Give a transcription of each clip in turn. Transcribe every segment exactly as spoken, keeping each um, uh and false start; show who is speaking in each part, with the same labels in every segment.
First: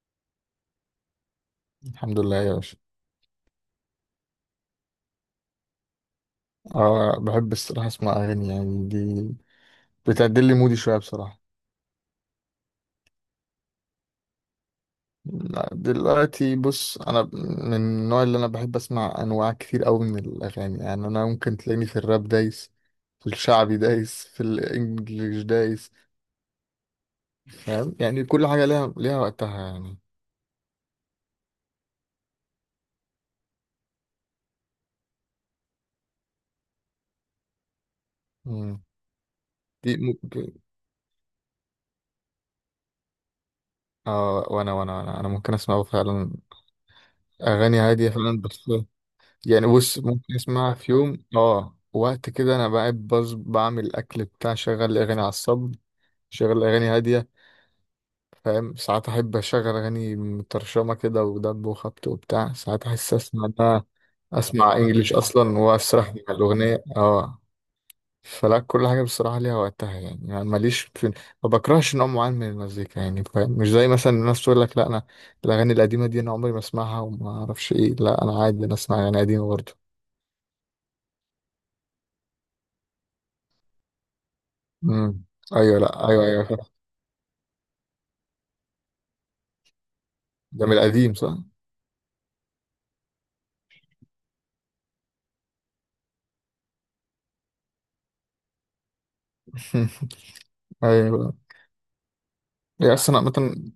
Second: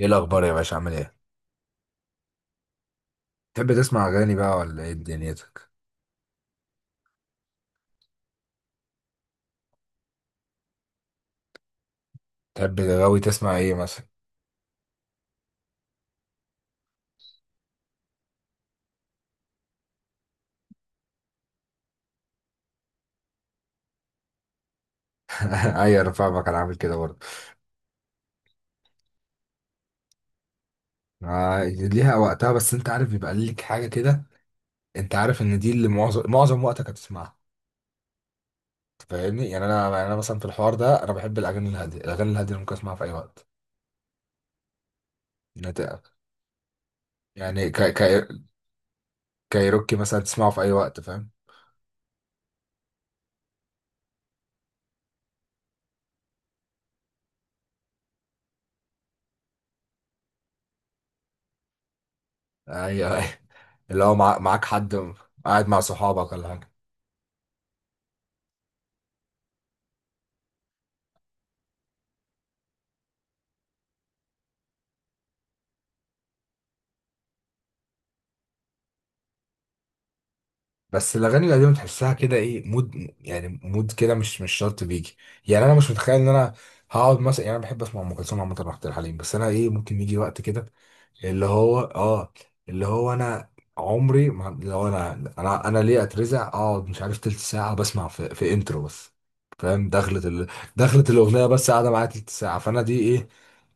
Speaker 1: ايه الاخبار يا باشا؟ عامل ايه؟
Speaker 2: الحمد لله يا باشا.
Speaker 1: تحب تسمع اغاني بقى ولا ايه دنيتك؟
Speaker 2: اه بحب الصراحة اسمع اغاني، يعني دي بتعدل لي مودي شوية بصراحة.
Speaker 1: تحب غاوي تسمع ايه مثلا؟
Speaker 2: لا، دلوقتي بص، انا من النوع اللي انا بحب اسمع انواع كتير قوي من الاغاني، يعني انا ممكن تلاقيني في الراب دايس، في الشعبي دايس، في الانجليش دايس.
Speaker 1: اي، انا فاهمك، انا عامل كده برضه.
Speaker 2: فاهم، يعني كل حاجة ليها ليها وقتها يعني.
Speaker 1: آه، ليها وقتها، بس انت عارف بيبقى ليك حاجه كده، انت عارف ان دي اللي معظم معظم وقتك هتسمعها.
Speaker 2: مم.
Speaker 1: فاهمني؟ يعني انا
Speaker 2: دي
Speaker 1: يعني انا مثلا في
Speaker 2: ممكن.
Speaker 1: الحوار ده انا بحب الاغاني الهاديه، الاغاني الهاديه اللي ممكن اسمعها في اي وقت.
Speaker 2: اه، وانا وانا وانا انا ممكن
Speaker 1: نت-
Speaker 2: اسمع فعلا
Speaker 1: يعني ك...
Speaker 2: اغاني
Speaker 1: ك...
Speaker 2: هادية فعلا. بس يعني
Speaker 1: كايروكي
Speaker 2: بص،
Speaker 1: مثلا
Speaker 2: ممكن
Speaker 1: تسمعه في اي
Speaker 2: اسمعها في
Speaker 1: وقت،
Speaker 2: يوم،
Speaker 1: فاهم؟
Speaker 2: اه وقت كده انا بقى بص بعمل الاكل بتاع شغل اغاني على الصب، شغل اغاني هاديه. فاهم، ساعات احب اشغل اغاني مترشمه كده ودب وخبط وبتاع، ساعات احس
Speaker 1: ايوه ايوه.
Speaker 2: اسمع ده،
Speaker 1: اللي هو مع... معاك
Speaker 2: اسمع انجليش
Speaker 1: حد
Speaker 2: اصلا
Speaker 1: قاعد مع
Speaker 2: واسرح مع
Speaker 1: صحابك ولا حاجه؟
Speaker 2: الاغنيه اه فلا كل حاجه بصراحه ليها وقتها، يعني يعني ماليش في، ما بكرهش نوع معين من المزيكا. يعني فاهم، مش زي مثلا الناس تقول لك، لا انا الاغاني القديمه دي انا عمري ما اسمعها وما اعرفش ايه. لا انا عادي، انا اسمع اغاني قديمه برضه.
Speaker 1: بس الاغاني القديمه تحسها كده ايه مود، يعني مود كده مش مش شرط بيجي.
Speaker 2: امم.
Speaker 1: يعني انا
Speaker 2: ايوه،
Speaker 1: مش
Speaker 2: لا،
Speaker 1: متخيل
Speaker 2: ايوه،
Speaker 1: ان
Speaker 2: ايوه،
Speaker 1: انا
Speaker 2: فاهم.
Speaker 1: هقعد مثلا، يعني انا بحب اسمع ام كلثوم عامه وعبد الحليم، بس انا ايه، ممكن يجي وقت كده
Speaker 2: ده من القديم صح؟
Speaker 1: اللي هو اه اللي هو انا عمري ما، اللي هو انا، انا انا ليه اترزع اقعد مش عارف تلت ساعه بسمع في, في انترو بس. فاهم؟ دخلت ال... دخلت
Speaker 2: ايوه.
Speaker 1: الاغنيه بس قاعده معايا تلت ساعه، فانا
Speaker 2: هي
Speaker 1: دي
Speaker 2: اصلا
Speaker 1: ايه؟
Speaker 2: مثلا،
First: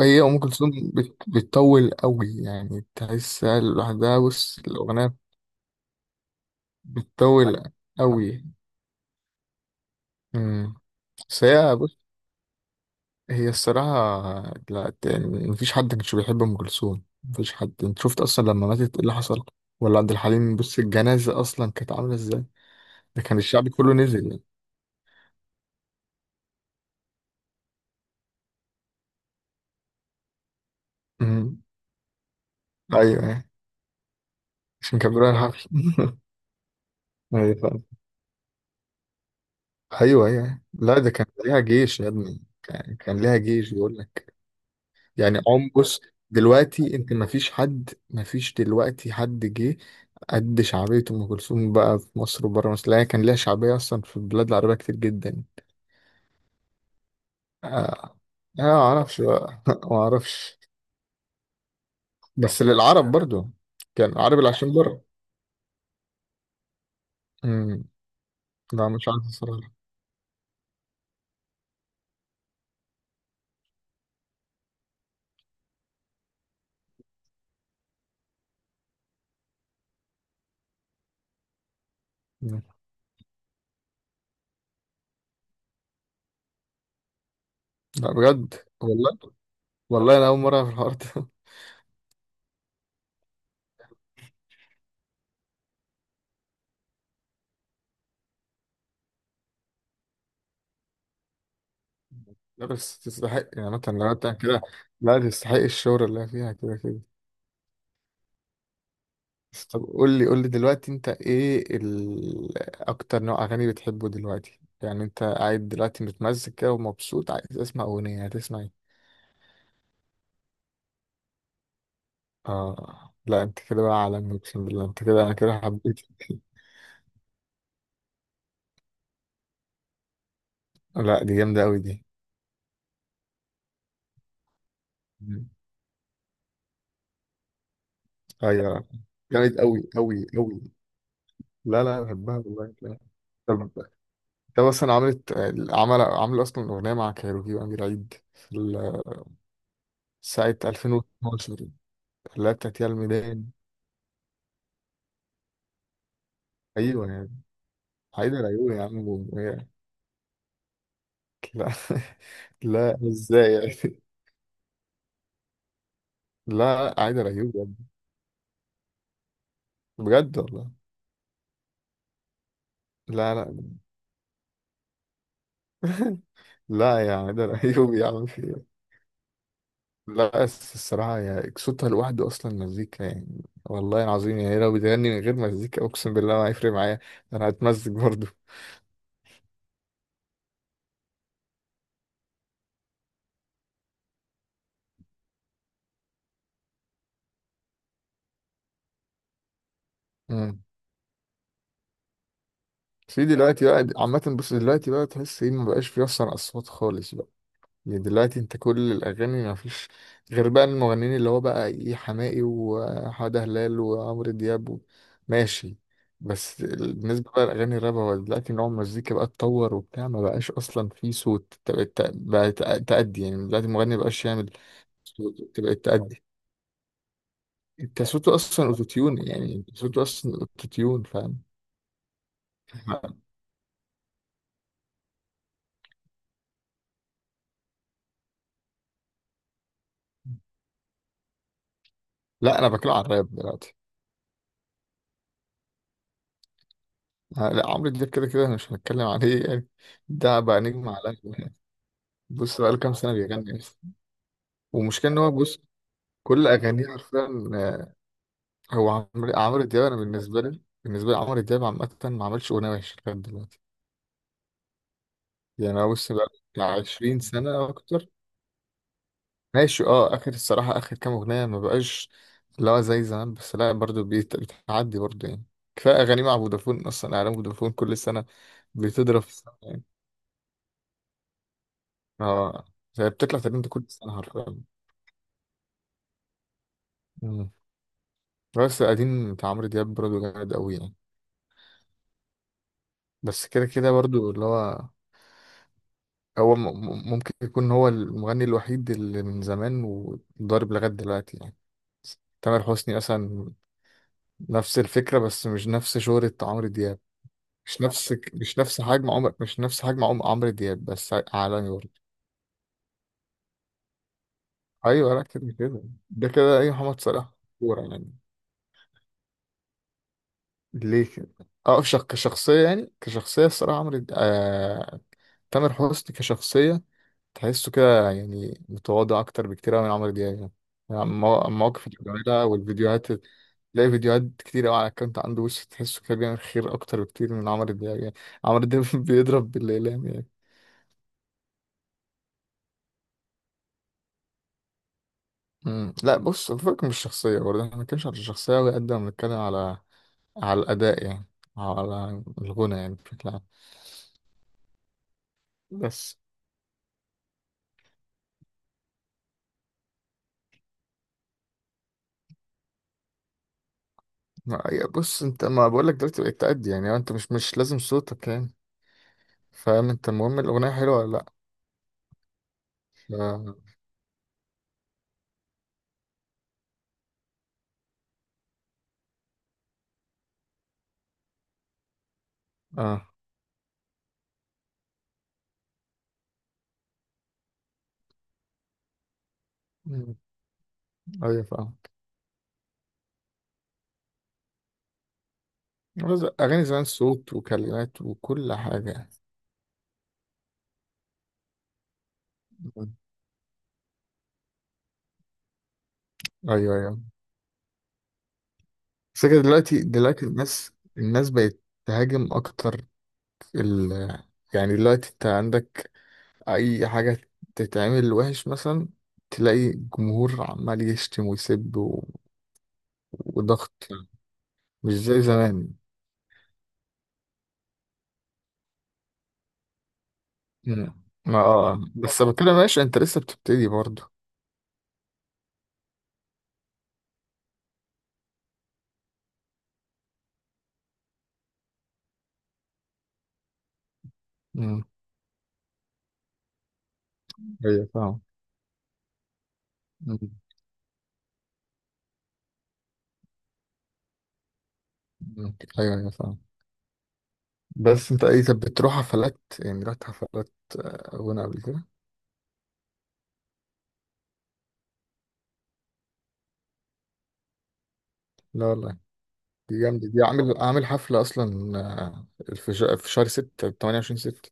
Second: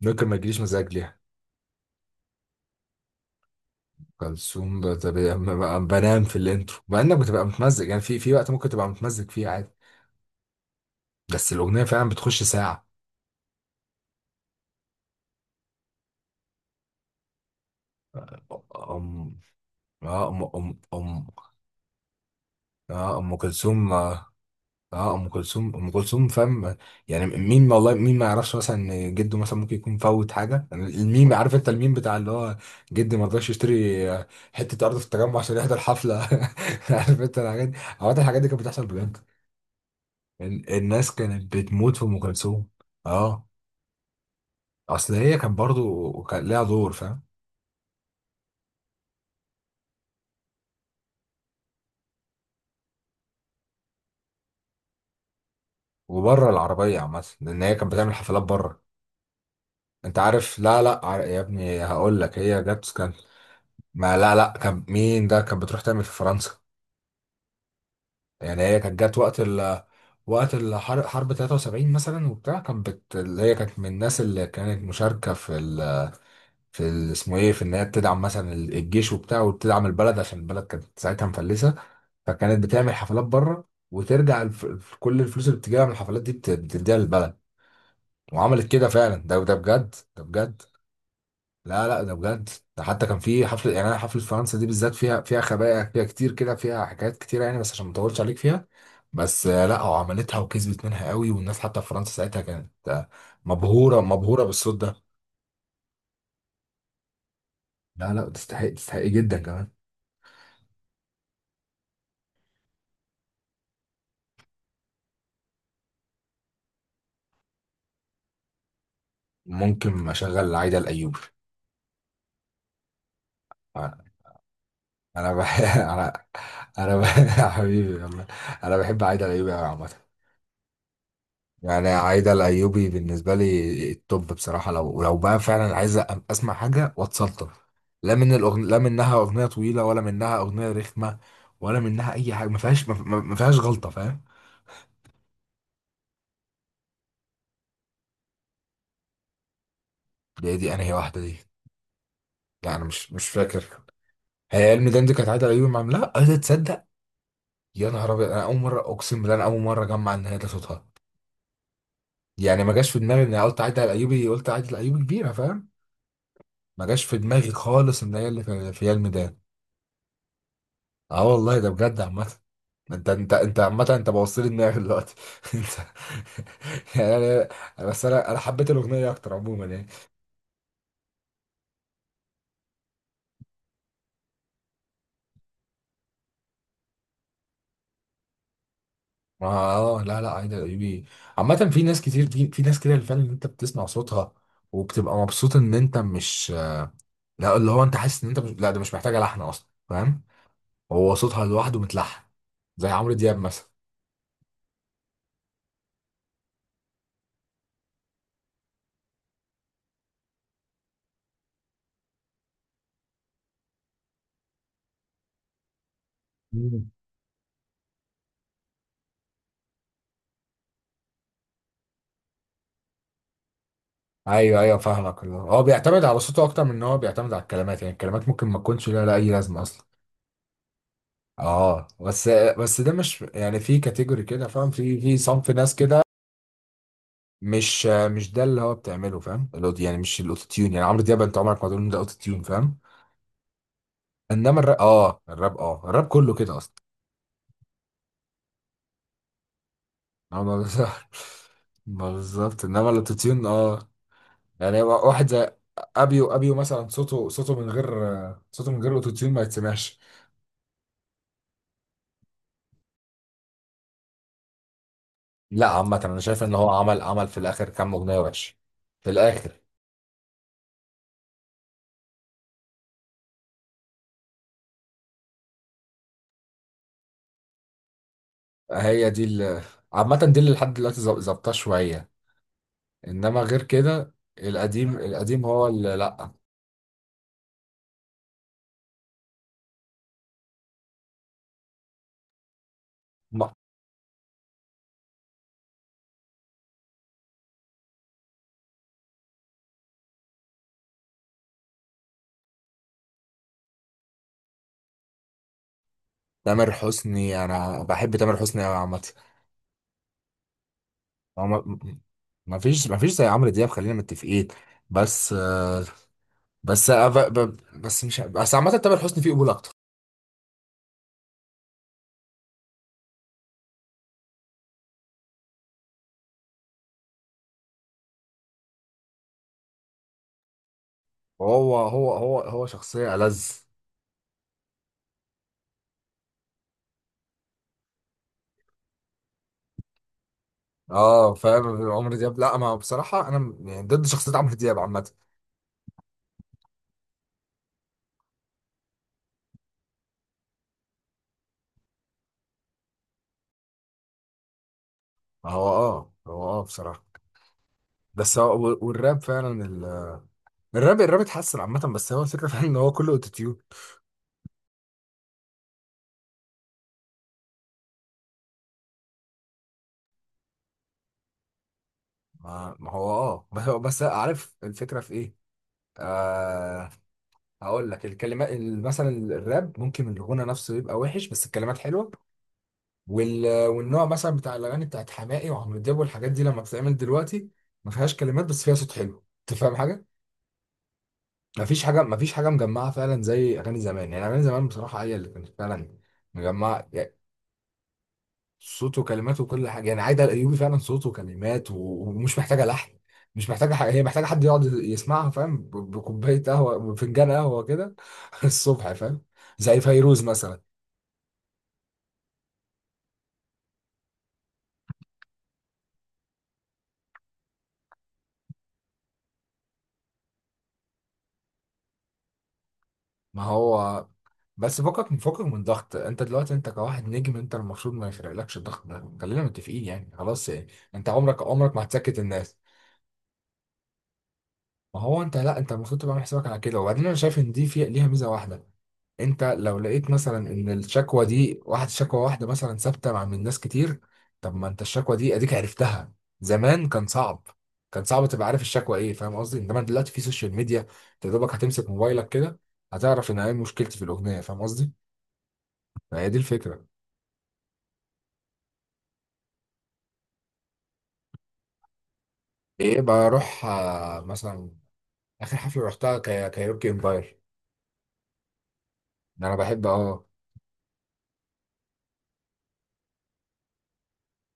Speaker 2: هي
Speaker 1: ممكن ما
Speaker 2: ام
Speaker 1: يجيليش
Speaker 2: كلثوم
Speaker 1: مزاج ليها.
Speaker 2: بت- بتطول قوي، يعني تحسها لوحدها بص
Speaker 1: كلثوم بت- ب-
Speaker 2: الاغنيه،
Speaker 1: ب- بنام في الانترو، مع انك بتبقى
Speaker 2: بتطول
Speaker 1: متمزج، يعني في في
Speaker 2: قوي.
Speaker 1: وقت ممكن تبقى متمزج فيه عادي.
Speaker 2: امم. بس
Speaker 1: بس
Speaker 2: هي
Speaker 1: الأغنية
Speaker 2: بص،
Speaker 1: فعلا بتخش ساعة.
Speaker 2: هي الصراحه، لا، ت- مفيش حد كانش بيحب ام كلثوم، مفيش حد. انت شفت اصلا لما ماتت ايه اللي
Speaker 1: أم
Speaker 2: حصل؟ ولا عبد
Speaker 1: آه أم
Speaker 2: الحليم، بص
Speaker 1: أم أم
Speaker 2: الجنازه اصلا كانت عامله ازاي.
Speaker 1: آه
Speaker 2: ده
Speaker 1: أم
Speaker 2: كان الشعب
Speaker 1: كلثوم.
Speaker 2: كله
Speaker 1: آه
Speaker 2: نزل يعني.
Speaker 1: آه، أم كلثوم، أم كلثوم، فاهم؟ يعني مين والله، مين ما يعرفش مثلا إن جده مثلا ممكن يكون فوت حاجة. يعني الميم، عارف
Speaker 2: امم.
Speaker 1: أنت الميم بتاع اللي هو جدي
Speaker 2: ايوه
Speaker 1: ما
Speaker 2: يعني،
Speaker 1: رضاش يشتري، آه، حتة أرض
Speaker 2: عشان
Speaker 1: في
Speaker 2: كان بيروح
Speaker 1: التجمع عشان
Speaker 2: الحفل.
Speaker 1: يحضر حفلة. عارف أنت الحاجات دي؟
Speaker 2: ايوه،
Speaker 1: عامة الحاجات دي كانت بتحصل بجد.
Speaker 2: ايوه، ايوه، أيوه.
Speaker 1: ال-
Speaker 2: لا، ده
Speaker 1: الناس
Speaker 2: كان
Speaker 1: كانت
Speaker 2: ليها
Speaker 1: بتموت
Speaker 2: جيش
Speaker 1: في
Speaker 2: يا
Speaker 1: أم
Speaker 2: ابني،
Speaker 1: كلثوم.
Speaker 2: كان, كان ليها
Speaker 1: أه،
Speaker 2: جيش بيقول لك.
Speaker 1: أصل هي
Speaker 2: يعني
Speaker 1: كان
Speaker 2: عم بص،
Speaker 1: برضو كان ليها دور،
Speaker 2: دلوقتي انت
Speaker 1: فاهم؟
Speaker 2: ما فيش حد ما فيش دلوقتي حد جه قد شعبية ام كلثوم بقى في مصر وبره مصر. لا هي كان ليها شعبية اصلا في البلاد العربية كتير جدا.
Speaker 1: وبره العربية عامة، لأن هي كانت بتعمل
Speaker 2: آه.
Speaker 1: حفلات
Speaker 2: انا ما
Speaker 1: بره.
Speaker 2: اعرفش بقى. ما
Speaker 1: انت عارف،
Speaker 2: اعرفش،
Speaker 1: لا لا، عار- يا ابني هقول لك هي
Speaker 2: بس
Speaker 1: جت كان،
Speaker 2: للعرب برضو، كان
Speaker 1: ما لا
Speaker 2: العرب اللي
Speaker 1: لا،
Speaker 2: عايشين
Speaker 1: كان
Speaker 2: بره.
Speaker 1: مين ده، كانت بتروح تعمل في فرنسا.
Speaker 2: امم.
Speaker 1: يعني هي
Speaker 2: لا
Speaker 1: كانت
Speaker 2: مش
Speaker 1: جت
Speaker 2: عارف
Speaker 1: وقت
Speaker 2: الصراحة.
Speaker 1: ال، وقت الحرب، حرب تلاتة وسبعين مثلا وبتاع، كانت بت... اللي هي كانت من الناس اللي كانت مشاركه في ال... في ال... اسمه ايه، في ان هي بتدعم مثلا ال- الجيش وبتاع، وبتدعم البلد عشان البلد كانت ساعتها مفلسه.
Speaker 2: مم.
Speaker 1: فكانت بتعمل حفلات بره وترجع الف... كل الفلوس اللي بتجيبها من الحفلات دي بت... بتديها للبلد،
Speaker 2: لا بجد،
Speaker 1: وعملت كده فعلا.
Speaker 2: والله
Speaker 1: ده ده بجد،
Speaker 2: والله،
Speaker 1: ده
Speaker 2: انا اول
Speaker 1: بجد.
Speaker 2: مرة في الحوار ده.
Speaker 1: لا لا، ده بجد. ده حتى كان في حفله، يعني انا حفله فرنسا دي بالذات فيها فيها خبايا، فيها كتير كده، فيها حكايات كتيره، يعني بس عشان ما اطولش عليك فيها. بس آه، لا هو عملتها وكسبت منها قوي، والناس حتى في فرنسا ساعتها
Speaker 2: لا
Speaker 1: كانت
Speaker 2: بس
Speaker 1: آه،
Speaker 2: تستحق، يعني مثلا
Speaker 1: مبهوره
Speaker 2: لو انت
Speaker 1: مبهوره
Speaker 2: كده،
Speaker 1: بالصوت ده.
Speaker 2: لا تستحق الشهرة اللي هي فيها كده كده.
Speaker 1: لا لا، تستحق، تستحق جدا
Speaker 2: بس
Speaker 1: كمان.
Speaker 2: طب، قول لي قول لي دلوقتي، انت ايه ال... اكتر نوع اغاني بتحبه دلوقتي؟ يعني انت قاعد دلوقتي متمزج كده ومبسوط، عايز تسمع اغنية، هتسمع ايه؟
Speaker 1: ممكن اشغل عايده الايوبي.
Speaker 2: اه، لا، انت كده بقى عالمي، اقسم بالله، انت كده انا
Speaker 1: انا بح...
Speaker 2: كده حبيت.
Speaker 1: انا انا بح... حبيبي والله، انا بحب عايده الايوبي قوي عامه.
Speaker 2: لا دي جامدة قوي
Speaker 1: يعني
Speaker 2: دي.
Speaker 1: عايدة الأيوبي بالنسبة لي التوب. بصراحة لو لو بقى
Speaker 2: مم.
Speaker 1: فعلا عايز أ- أسمع حاجة واتسلطن، لا من الأغن... لا
Speaker 2: ايوه،
Speaker 1: منها أغنية
Speaker 2: جامد
Speaker 1: طويلة،
Speaker 2: قوي
Speaker 1: ولا
Speaker 2: قوي
Speaker 1: منها
Speaker 2: قوي.
Speaker 1: أغنية رخمة، ولا
Speaker 2: لا لا
Speaker 1: منها أي
Speaker 2: بحبها
Speaker 1: حاجة، ما
Speaker 2: والله،
Speaker 1: فيهاش، ما
Speaker 2: لا.
Speaker 1: ما- ما فيهاش
Speaker 2: طب انت
Speaker 1: غلطة، فاهم.
Speaker 2: مثلا عملت عمل عامل اصلا اغنية مع كايروكي وامير عيد
Speaker 1: دي
Speaker 2: ساعة
Speaker 1: دي أنا هي واحدة دي،
Speaker 2: ألفين واتناشر؟ لا،
Speaker 1: لا
Speaker 2: بتاعت
Speaker 1: أنا
Speaker 2: يا
Speaker 1: مش مش
Speaker 2: الميدان.
Speaker 1: فاكر. هي علم دندي كانت عايدة الأيوبي، مع لا عايزة تصدق.
Speaker 2: أيوة يعني،
Speaker 1: يا نهار أبيض،
Speaker 2: عايدة
Speaker 1: أنا أول
Speaker 2: الأيوبي
Speaker 1: مرة
Speaker 2: يا عم،
Speaker 1: أقسم بالله، أنا أول
Speaker 2: وهي-
Speaker 1: مرة أجمع إن هي ده صوتها.
Speaker 2: لا.
Speaker 1: يعني ما جاش في
Speaker 2: لا
Speaker 1: دماغي إن أنا
Speaker 2: إزاي
Speaker 1: قلت
Speaker 2: يعني؟
Speaker 1: عايدة الأيوبي، قلت عايدة الأيوبي كبيرة، فاهم؟
Speaker 2: لا
Speaker 1: ما
Speaker 2: لا،
Speaker 1: جاش في
Speaker 2: عايدة
Speaker 1: دماغي
Speaker 2: الأيوبي يا ابني.
Speaker 1: خالص إن هي اللي في في علم.
Speaker 2: بجد والله.
Speaker 1: اه والله، ده بجد عامة. انت انت
Speaker 2: لا، لا.
Speaker 1: انت عامة، انت بوصل لي دماغي دلوقتي انت.
Speaker 2: لا يا،
Speaker 1: يعني
Speaker 2: عايدة
Speaker 1: انا
Speaker 2: الأيوبي
Speaker 1: بس
Speaker 2: يا عم
Speaker 1: انا انا
Speaker 2: في
Speaker 1: حبيت
Speaker 2: إيه؟
Speaker 1: الاغنية اكتر عموما يعني.
Speaker 2: لا بس الصراحة، يا صوتها لوحده أصلا مزيكا يعني، والله العظيم، يعني لو بتغني من غير مزيكا أقسم بالله ما هيفرق معايا، أنا هتمزج برضه.
Speaker 1: ما- اه لا لا، عايدة الايوبي عامة في ناس كتير، في, في ناس كده اللي فعلا انت بتسمع صوتها وبتبقى مبسوط ان انت مش، لا اللي هو انت حاسس ان انت مش... لا ده مش محتاجة لحن اصلا، فاهم.
Speaker 2: مم.
Speaker 1: هو صوتها لوحده متلحن، زي عمرو
Speaker 2: في
Speaker 1: دياب
Speaker 2: دلوقتي
Speaker 1: مثلا.
Speaker 2: بقى عامة، بص دلوقتي بقى تحس إيه، مبقاش في أصلا أصوات خالص. يعني دلوقتي انت كل الاغاني ما فيش غير بقى المغنيين اللي هو بقى ايه، حماقي وحمادة هلال وعمرو دياب و... ماشي. بس
Speaker 1: مم.
Speaker 2: ال... بالنسبه بقى لاغاني الراب، هو دلوقتي نوع المزيكا بقى اتطور وبتاع، ما بقاش اصلا في صوت، انت بقت تق- بقى تق- تأدي يعني، دلوقتي المغني ما بقاش يعمل
Speaker 1: ايوه ايوه، فاهمك. اللي
Speaker 2: صوت،
Speaker 1: هو
Speaker 2: انت
Speaker 1: هو
Speaker 2: بقت
Speaker 1: بيعتمد على
Speaker 2: تأدي،
Speaker 1: صوته اكتر من ان هو بيعتمد على الكلمات، يعني
Speaker 2: انت
Speaker 1: الكلمات
Speaker 2: صوته
Speaker 1: ممكن ما
Speaker 2: اصلا
Speaker 1: تكونش لها لا
Speaker 2: اوتوتيون،
Speaker 1: اي
Speaker 2: يعني
Speaker 1: لازمة
Speaker 2: انت
Speaker 1: اصلا.
Speaker 2: صوته اصلا اوتوتيون فاهم.
Speaker 1: اه، بس بس ده مش يعني في كاتيجوري كده، فاهم؟ في في صنف ناس كده، مش مش ده اللي هو بتعمله، فاهم؟ الأوت- يعني مش الاوتو تيون، يعني عمرو دياب انت عمرك ما تقول إن ده اوتو تيون،
Speaker 2: لا انا
Speaker 1: فاهم؟
Speaker 2: بتكلم على الراب دلوقتي.
Speaker 1: انما الراب اه، الراب اه، الراب كله كده اصلا.
Speaker 2: لا عمرو دياب كده كده مش هنتكلم عليه يعني، ده
Speaker 1: آه، ما
Speaker 2: بقى
Speaker 1: بز-
Speaker 2: نجم عالمي،
Speaker 1: ما
Speaker 2: بص
Speaker 1: بالظبط،
Speaker 2: بقاله
Speaker 1: انما
Speaker 2: كام سنة
Speaker 1: الاوتو تيون
Speaker 2: بيغني
Speaker 1: اه.
Speaker 2: أصلا.
Speaker 1: يعني
Speaker 2: والمشكلة إن
Speaker 1: واحد
Speaker 2: هو
Speaker 1: زي
Speaker 2: بص
Speaker 1: ابيو،
Speaker 2: كل
Speaker 1: ابيو
Speaker 2: أغانيه
Speaker 1: مثلا صوته،
Speaker 2: حرفيا.
Speaker 1: صوته من غير
Speaker 2: آه،
Speaker 1: صوته من
Speaker 2: هو
Speaker 1: غير اوتو
Speaker 2: عمرو
Speaker 1: تيون ما
Speaker 2: عمرو دياب، أنا
Speaker 1: يتسمعش.
Speaker 2: بالنسبة لي، بالنسبة لي عمرو دياب عامة ما عملش أغنية وحشة لغاية دلوقتي.
Speaker 1: لا
Speaker 2: يعني أنا
Speaker 1: عامة
Speaker 2: بص
Speaker 1: انا
Speaker 2: بقى
Speaker 1: شايف ان هو
Speaker 2: بتاع
Speaker 1: عمل
Speaker 2: عشرين
Speaker 1: عمل في
Speaker 2: سنة أو
Speaker 1: الاخر كام
Speaker 2: أكتر.
Speaker 1: اغنية وحش في الاخر.
Speaker 2: ماشي، أه آخر الصراحة آخر كام أغنية ما بقاش اللي هو زي زمان، بس لا برضه بيت- بتعدي برضه يعني. كفاية أغاني مع فودافون، أصلا إعلان فودافون كل سنة
Speaker 1: هي
Speaker 2: بتضرب
Speaker 1: دي
Speaker 2: في السما
Speaker 1: ال،
Speaker 2: يعني.
Speaker 1: عامة دي اللي لحد دلوقتي ظاب- ظابطاه شوية.
Speaker 2: أه، هي بتطلع
Speaker 1: إنما غير
Speaker 2: ترند كل
Speaker 1: كده،
Speaker 2: سنة حرفيا.
Speaker 1: القديم، القديم هو اللي لأ.
Speaker 2: مم. بس قديم بتاع عمرو دياب برضه جامد أوي يعني. بس
Speaker 1: ما-
Speaker 2: كده كده برضو اللي هو، هو م- م- ممكن يكون هو المغني الوحيد اللي من زمان وضارب لغاية دلوقتي يعني. تامر حسني مثلا، نفس الفكرة بس مش نفس شهرة
Speaker 1: تامر
Speaker 2: عمرو دياب،
Speaker 1: حسني، أنا
Speaker 2: مش
Speaker 1: بحب
Speaker 2: نفس
Speaker 1: تامر
Speaker 2: مش
Speaker 1: حسني أوي
Speaker 2: نفس
Speaker 1: عامة.
Speaker 2: حجم عمر مش نفس حجم عم- عمرو دياب، بس
Speaker 1: هو ما
Speaker 2: عالمي
Speaker 1: م-
Speaker 2: برضه.
Speaker 1: ما فيش، ما فيش زي عمرو دياب، خلينا متفقين.
Speaker 2: أيوة، لا
Speaker 1: بس
Speaker 2: كده كده ده كده، أي
Speaker 1: بس
Speaker 2: محمد
Speaker 1: أنا ب-
Speaker 2: صلاح،
Speaker 1: ب-
Speaker 2: كورة
Speaker 1: بس
Speaker 2: يعني.
Speaker 1: مش بس، عامة تامر حسني فيه قبول أكتر.
Speaker 2: ليه كده؟ أه، شخ- كشخصية يعني، كشخصية الصراحة عمرو د- آه... تامر حسني كشخصية تحسه كده يعني متواضع أكتر بكتير أوي من عمرو دياب يعني. يعني المو-
Speaker 1: هو
Speaker 2: المواقف اللي
Speaker 1: هو هو
Speaker 2: بيعملها
Speaker 1: هو
Speaker 2: والفيديوهات،
Speaker 1: شخصية ألذ.
Speaker 2: تلاقي فيديوهات كتير أوي على الأكونت عنده، وش تحسه كده بيعمل خير أكتر بكتير من عمرو دياب يعني. عمرو دياب بيضرب بالإعلام يعني.
Speaker 1: اه فاهم. عمرو دياب، لا ما بصراحة أنا م- يعني ضد شخصية عمرو دياب عامة.
Speaker 2: مم. لا بص، الفرق مش الشخصية برضه، احنا بنتكلمش على الشخصية أوي قد ما بنتكلم على على الأداء يعني، على الغنى يعني بشكل عام.
Speaker 1: هو اه،
Speaker 2: بس
Speaker 1: هو اه بصراحة بس هو والراب فعلا، الراب، الراب اتحسن عامة، بس هو الفكرة فعلا ان هو كله اوتوتيون.
Speaker 2: ما يا بص انت، ما بقولك دلوقتي بقيت تأدي يعني، انت مش مش لازم صوتك يعني، فاهم، انت المهم الأغنية حلوة ولا لأ.
Speaker 1: ما ما هو
Speaker 2: ف...
Speaker 1: اه، بس بس عارف الفكرة في ايه؟ آه، هقول لك الكلمات، ال- مثلا الراب ممكن الغنى نفسه يبقى وحش بس الكلمات حلوة.
Speaker 2: اه
Speaker 1: وال... والنوع مثلا بتاع الاغاني بتاعت حماقي وعمرو دياب والحاجات دي لما بتتعمل دلوقتي ما فيهاش كلمات، بس فيها صوت حلو. انت فاهم حاجة؟
Speaker 2: ايوه
Speaker 1: ما فيش
Speaker 2: فاهمك.
Speaker 1: حاجة، ما فيش حاجة مجمعة فعلا زي اغاني زمان، يعني اغاني زمان بصراحة هي اللي كانت فعلا
Speaker 2: بس اغاني
Speaker 1: مجمعة،
Speaker 2: زمان صوت وكلمات وكل
Speaker 1: صوته
Speaker 2: حاجه.
Speaker 1: وكلماته وكل حاجه. يعني عايده الايوبي فعلا، صوته وكلمات و، ومش محتاجه لحن، مش محتاجه حاجه، هي محتاجه حد يقعد يسمعها، فاهم؟ ب- بكوبايه قهوه،
Speaker 2: ايوه، ايوه.
Speaker 1: بفنجان قهوه كده الصبح، فاهم؟
Speaker 2: بس كده
Speaker 1: زي
Speaker 2: دلوقتي،
Speaker 1: فيروز
Speaker 2: دلوقتي
Speaker 1: مثلا.
Speaker 2: الناس، الناس بقت تهاجم اكتر ال... يعني دلوقتي انت عندك اي حاجه تتعمل وحش مثلا، تلاقي جمهور عمال يشتم ويسب و...
Speaker 1: ما
Speaker 2: وضغط،
Speaker 1: هو بس
Speaker 2: مش
Speaker 1: فكك، من
Speaker 2: زي
Speaker 1: فكك من
Speaker 2: زمان.
Speaker 1: ضغط. انت دلوقتي انت كواحد نجم، انت المفروض ما يفرقلكش الضغط ده، خلينا متفقين يعني خلاص يعني.
Speaker 2: مم.
Speaker 1: انت عمرك
Speaker 2: ما
Speaker 1: عمرك ما
Speaker 2: اه،
Speaker 1: هتسكت
Speaker 2: بس
Speaker 1: الناس.
Speaker 2: بتكلم ماشي، انت لسه بتبتدي برضه.
Speaker 1: ما هو انت، لا انت المفروض تبقى عامل حسابك على كده، وبعدين انا شايف ان دي في ليها ميزه واحده. انت لو لقيت مثلا ان الشكوى دي واحد، شكوى واحده مثلا ثابته مع من ناس كتير، طب ما انت
Speaker 2: مم.
Speaker 1: الشكوى دي اديك عرفتها. زمان كان صعب
Speaker 2: ايوه
Speaker 1: كان
Speaker 2: فاهم.
Speaker 1: صعب تبقى عارف الشكوى ايه، فاهم قصدي. انما دلوقتي في
Speaker 2: مم.
Speaker 1: سوشيال ميديا، انت يا دوبك هتمسك موبايلك كده، هتعرف ان ايه مشكلتي في الاغنيه، فاهم قصدي؟
Speaker 2: مم. ايوه ايوه
Speaker 1: فهي دي
Speaker 2: فاهم.
Speaker 1: الفكره.
Speaker 2: بس انت ايه، طب بتروح حفلات يعني، رحت حفلات؟ آه، غنى قبل كده.
Speaker 1: ايه، بروح آه، مثلا اخر حفله رحتها كا- كايروكي امباير.
Speaker 2: لا والله،
Speaker 1: ده انا
Speaker 2: دي
Speaker 1: بحب
Speaker 2: جامدة
Speaker 1: اه.
Speaker 2: دي. عامل عامل حفلة أصلا آه، في ش- في شهر ستة تمانية وعشرين ستة.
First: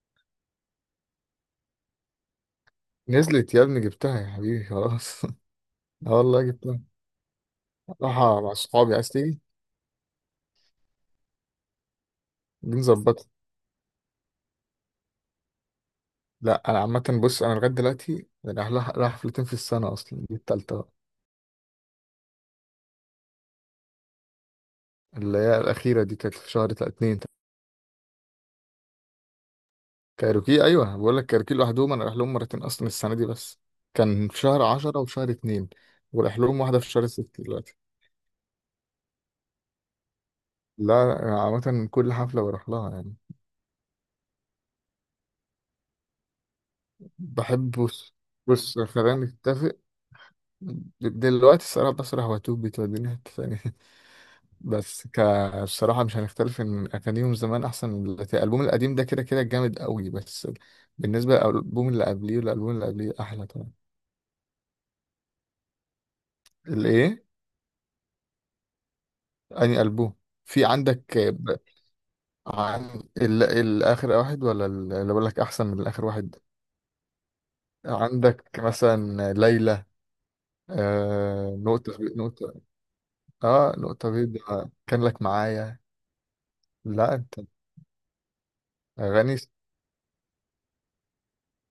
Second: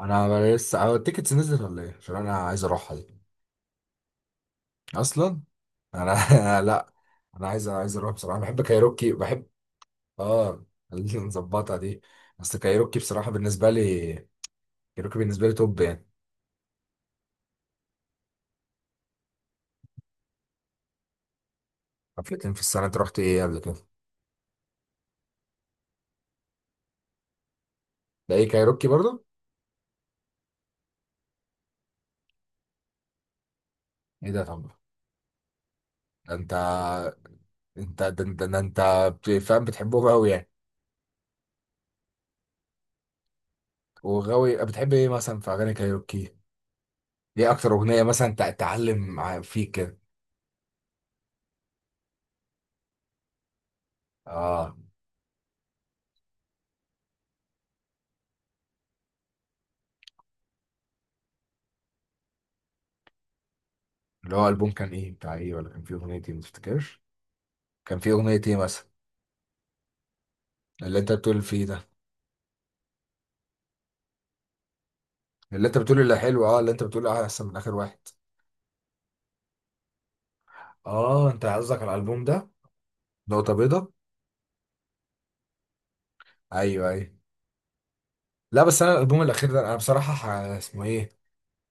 Speaker 1: انا لسه اه، التيكتس نزلت ولا ايه؟ عشان انا عايز اروحها دي
Speaker 2: نزلت يا ابني، جبتها يا حبيبي خلاص.
Speaker 1: اصلا.
Speaker 2: اه والله
Speaker 1: انا
Speaker 2: جبتها.
Speaker 1: لا، انا عايز، انا عايز اروح بصراحه.
Speaker 2: رايحة مع
Speaker 1: بحب
Speaker 2: صحابي، عايز
Speaker 1: كايروكي،
Speaker 2: تيجي؟
Speaker 1: بحب اه. خلينا نظبطها دي. بس
Speaker 2: دي
Speaker 1: كايروكي
Speaker 2: نظبطها.
Speaker 1: بصراحه بالنسبه لي، كايروكي بالنسبه لي توب يعني.
Speaker 2: لا أنا عامة بص، أنا لغاية دلوقتي يعني رايح لها- رايح حفلتين في السنة أصلا، دي التالتة بقى.
Speaker 1: حفلتين في السنه؟ انت رحت ايه قبل كده؟
Speaker 2: اللي هي الأخيرة دي كانت في شهر تا- اتنين.
Speaker 1: ده ايه، كايروكي برضه؟
Speaker 2: كايروكي ايوه، بقول لك كايروكي لوحدهم انا رايح لهم مرتين اصلا السنه دي بس، كان
Speaker 1: ايه
Speaker 2: في
Speaker 1: ده،
Speaker 2: شهر
Speaker 1: طب
Speaker 2: عشرة وفي شهر اتنين،
Speaker 1: ده
Speaker 2: ورايح
Speaker 1: انت،
Speaker 2: لهم واحده في شهر ستة دلوقتي.
Speaker 1: انت، ده انت, ده انت، بت- فاهم، بتحبهم قوي يعني.
Speaker 2: لا، عامه كل حفله بروح لها يعني.
Speaker 1: وغاوي بتحب ايه مثلا في اغاني كايروكي؟ ايه
Speaker 2: بحب
Speaker 1: اكتر اغنيه
Speaker 2: بص
Speaker 1: مثلا تع-
Speaker 2: بص
Speaker 1: تعلم
Speaker 2: خلينا
Speaker 1: مع- فيك
Speaker 2: نتفق،
Speaker 1: كده؟
Speaker 2: دلوقتي الصراحه بسرح، واتوب بتوديني حته ثانيه.
Speaker 1: اه،
Speaker 2: بس ك بصراحه مش هنختلف ان اغانيهم زمان احسن من دلوقتي، الالبوم القديم ده كده كده جامد قوي، بس بالنسبه للالبوم اللي قبليه والالبوم اللي قبليه احلى طبعا.
Speaker 1: اللي هو البوم كان ايه بتاع ايه، ولا كان فيه اغنيه ايه ما تفتكرش؟
Speaker 2: الايه؟
Speaker 1: كان فيه اغنيه ايه مثلا
Speaker 2: اني البوم في
Speaker 1: اللي انت
Speaker 2: عندك؟
Speaker 1: بتقول فيه ده،
Speaker 2: عن ال... الآخر واحد ولا ال- اللي بقول لك
Speaker 1: اللي
Speaker 2: أحسن
Speaker 1: انت
Speaker 2: من
Speaker 1: بتقول
Speaker 2: الآخر
Speaker 1: اللي
Speaker 2: واحد؟
Speaker 1: حلو، اه اللي انت بتقول احسن من اخر واحد.
Speaker 2: عندك مثلا ليلى،
Speaker 1: اه انت
Speaker 2: آه...
Speaker 1: قصدك على
Speaker 2: نقطة بي-
Speaker 1: الالبوم ده.
Speaker 2: نقطة،
Speaker 1: نقطة
Speaker 2: اه
Speaker 1: بيضة.
Speaker 2: نقطة بيضاء كان لك معايا.
Speaker 1: ايوه ايوه.
Speaker 2: لا انت،
Speaker 1: لا بس انا الالبوم
Speaker 2: أغاني ست-
Speaker 1: الاخير ده انا بصراحة ح- اسمه ايه،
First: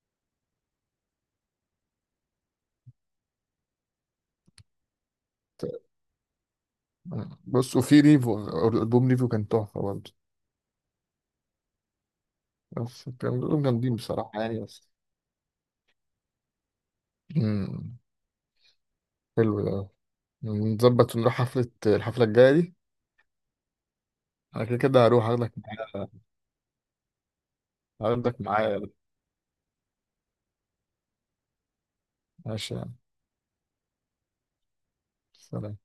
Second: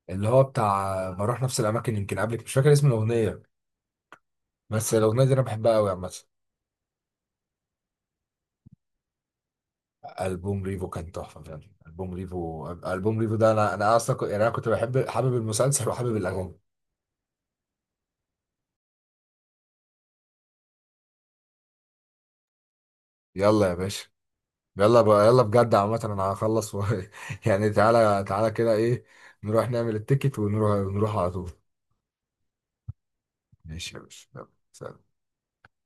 Speaker 1: اللي هو بتاع بروح نفس الاماكن يمكن قبلك، مش فاكر اسم الاغنية، بس الاغنية دي انا بحبها قوي عامة.
Speaker 2: بص، وفي ريفو الألبوم، ريفو كان تحفة برضه.
Speaker 1: البوم ريفو كان تحفة فعلا، البوم ريفو،
Speaker 2: بس
Speaker 1: البوم ريفو
Speaker 2: كان
Speaker 1: ده
Speaker 2: كلهم
Speaker 1: انا، انا
Speaker 2: جامدين
Speaker 1: اصلا كنت-
Speaker 2: بصراحة
Speaker 1: يعني انا
Speaker 2: يعني،
Speaker 1: كنت
Speaker 2: بس.
Speaker 1: بحب، حابب المسلسل وحابب الاغاني.
Speaker 2: مم. حلو ده، نظبط ونروح حفلة، الحفلة الجاية دي،
Speaker 1: يلا يا باشا.
Speaker 2: أنا كده
Speaker 1: يلا
Speaker 2: كده
Speaker 1: ب...
Speaker 2: هروح،
Speaker 1: يلا
Speaker 2: هاخدك
Speaker 1: بجد، عامة
Speaker 2: معايا.
Speaker 1: انا هخلص و... يعني تعالى،
Speaker 2: هاخدك
Speaker 1: تعالى كده
Speaker 2: معايا،
Speaker 1: ايه، نروح نعمل التيكت ونروح، نروح على طول.
Speaker 2: ماشي يعني.
Speaker 1: ماشي يا باشا، يلا سلام.
Speaker 2: سلام.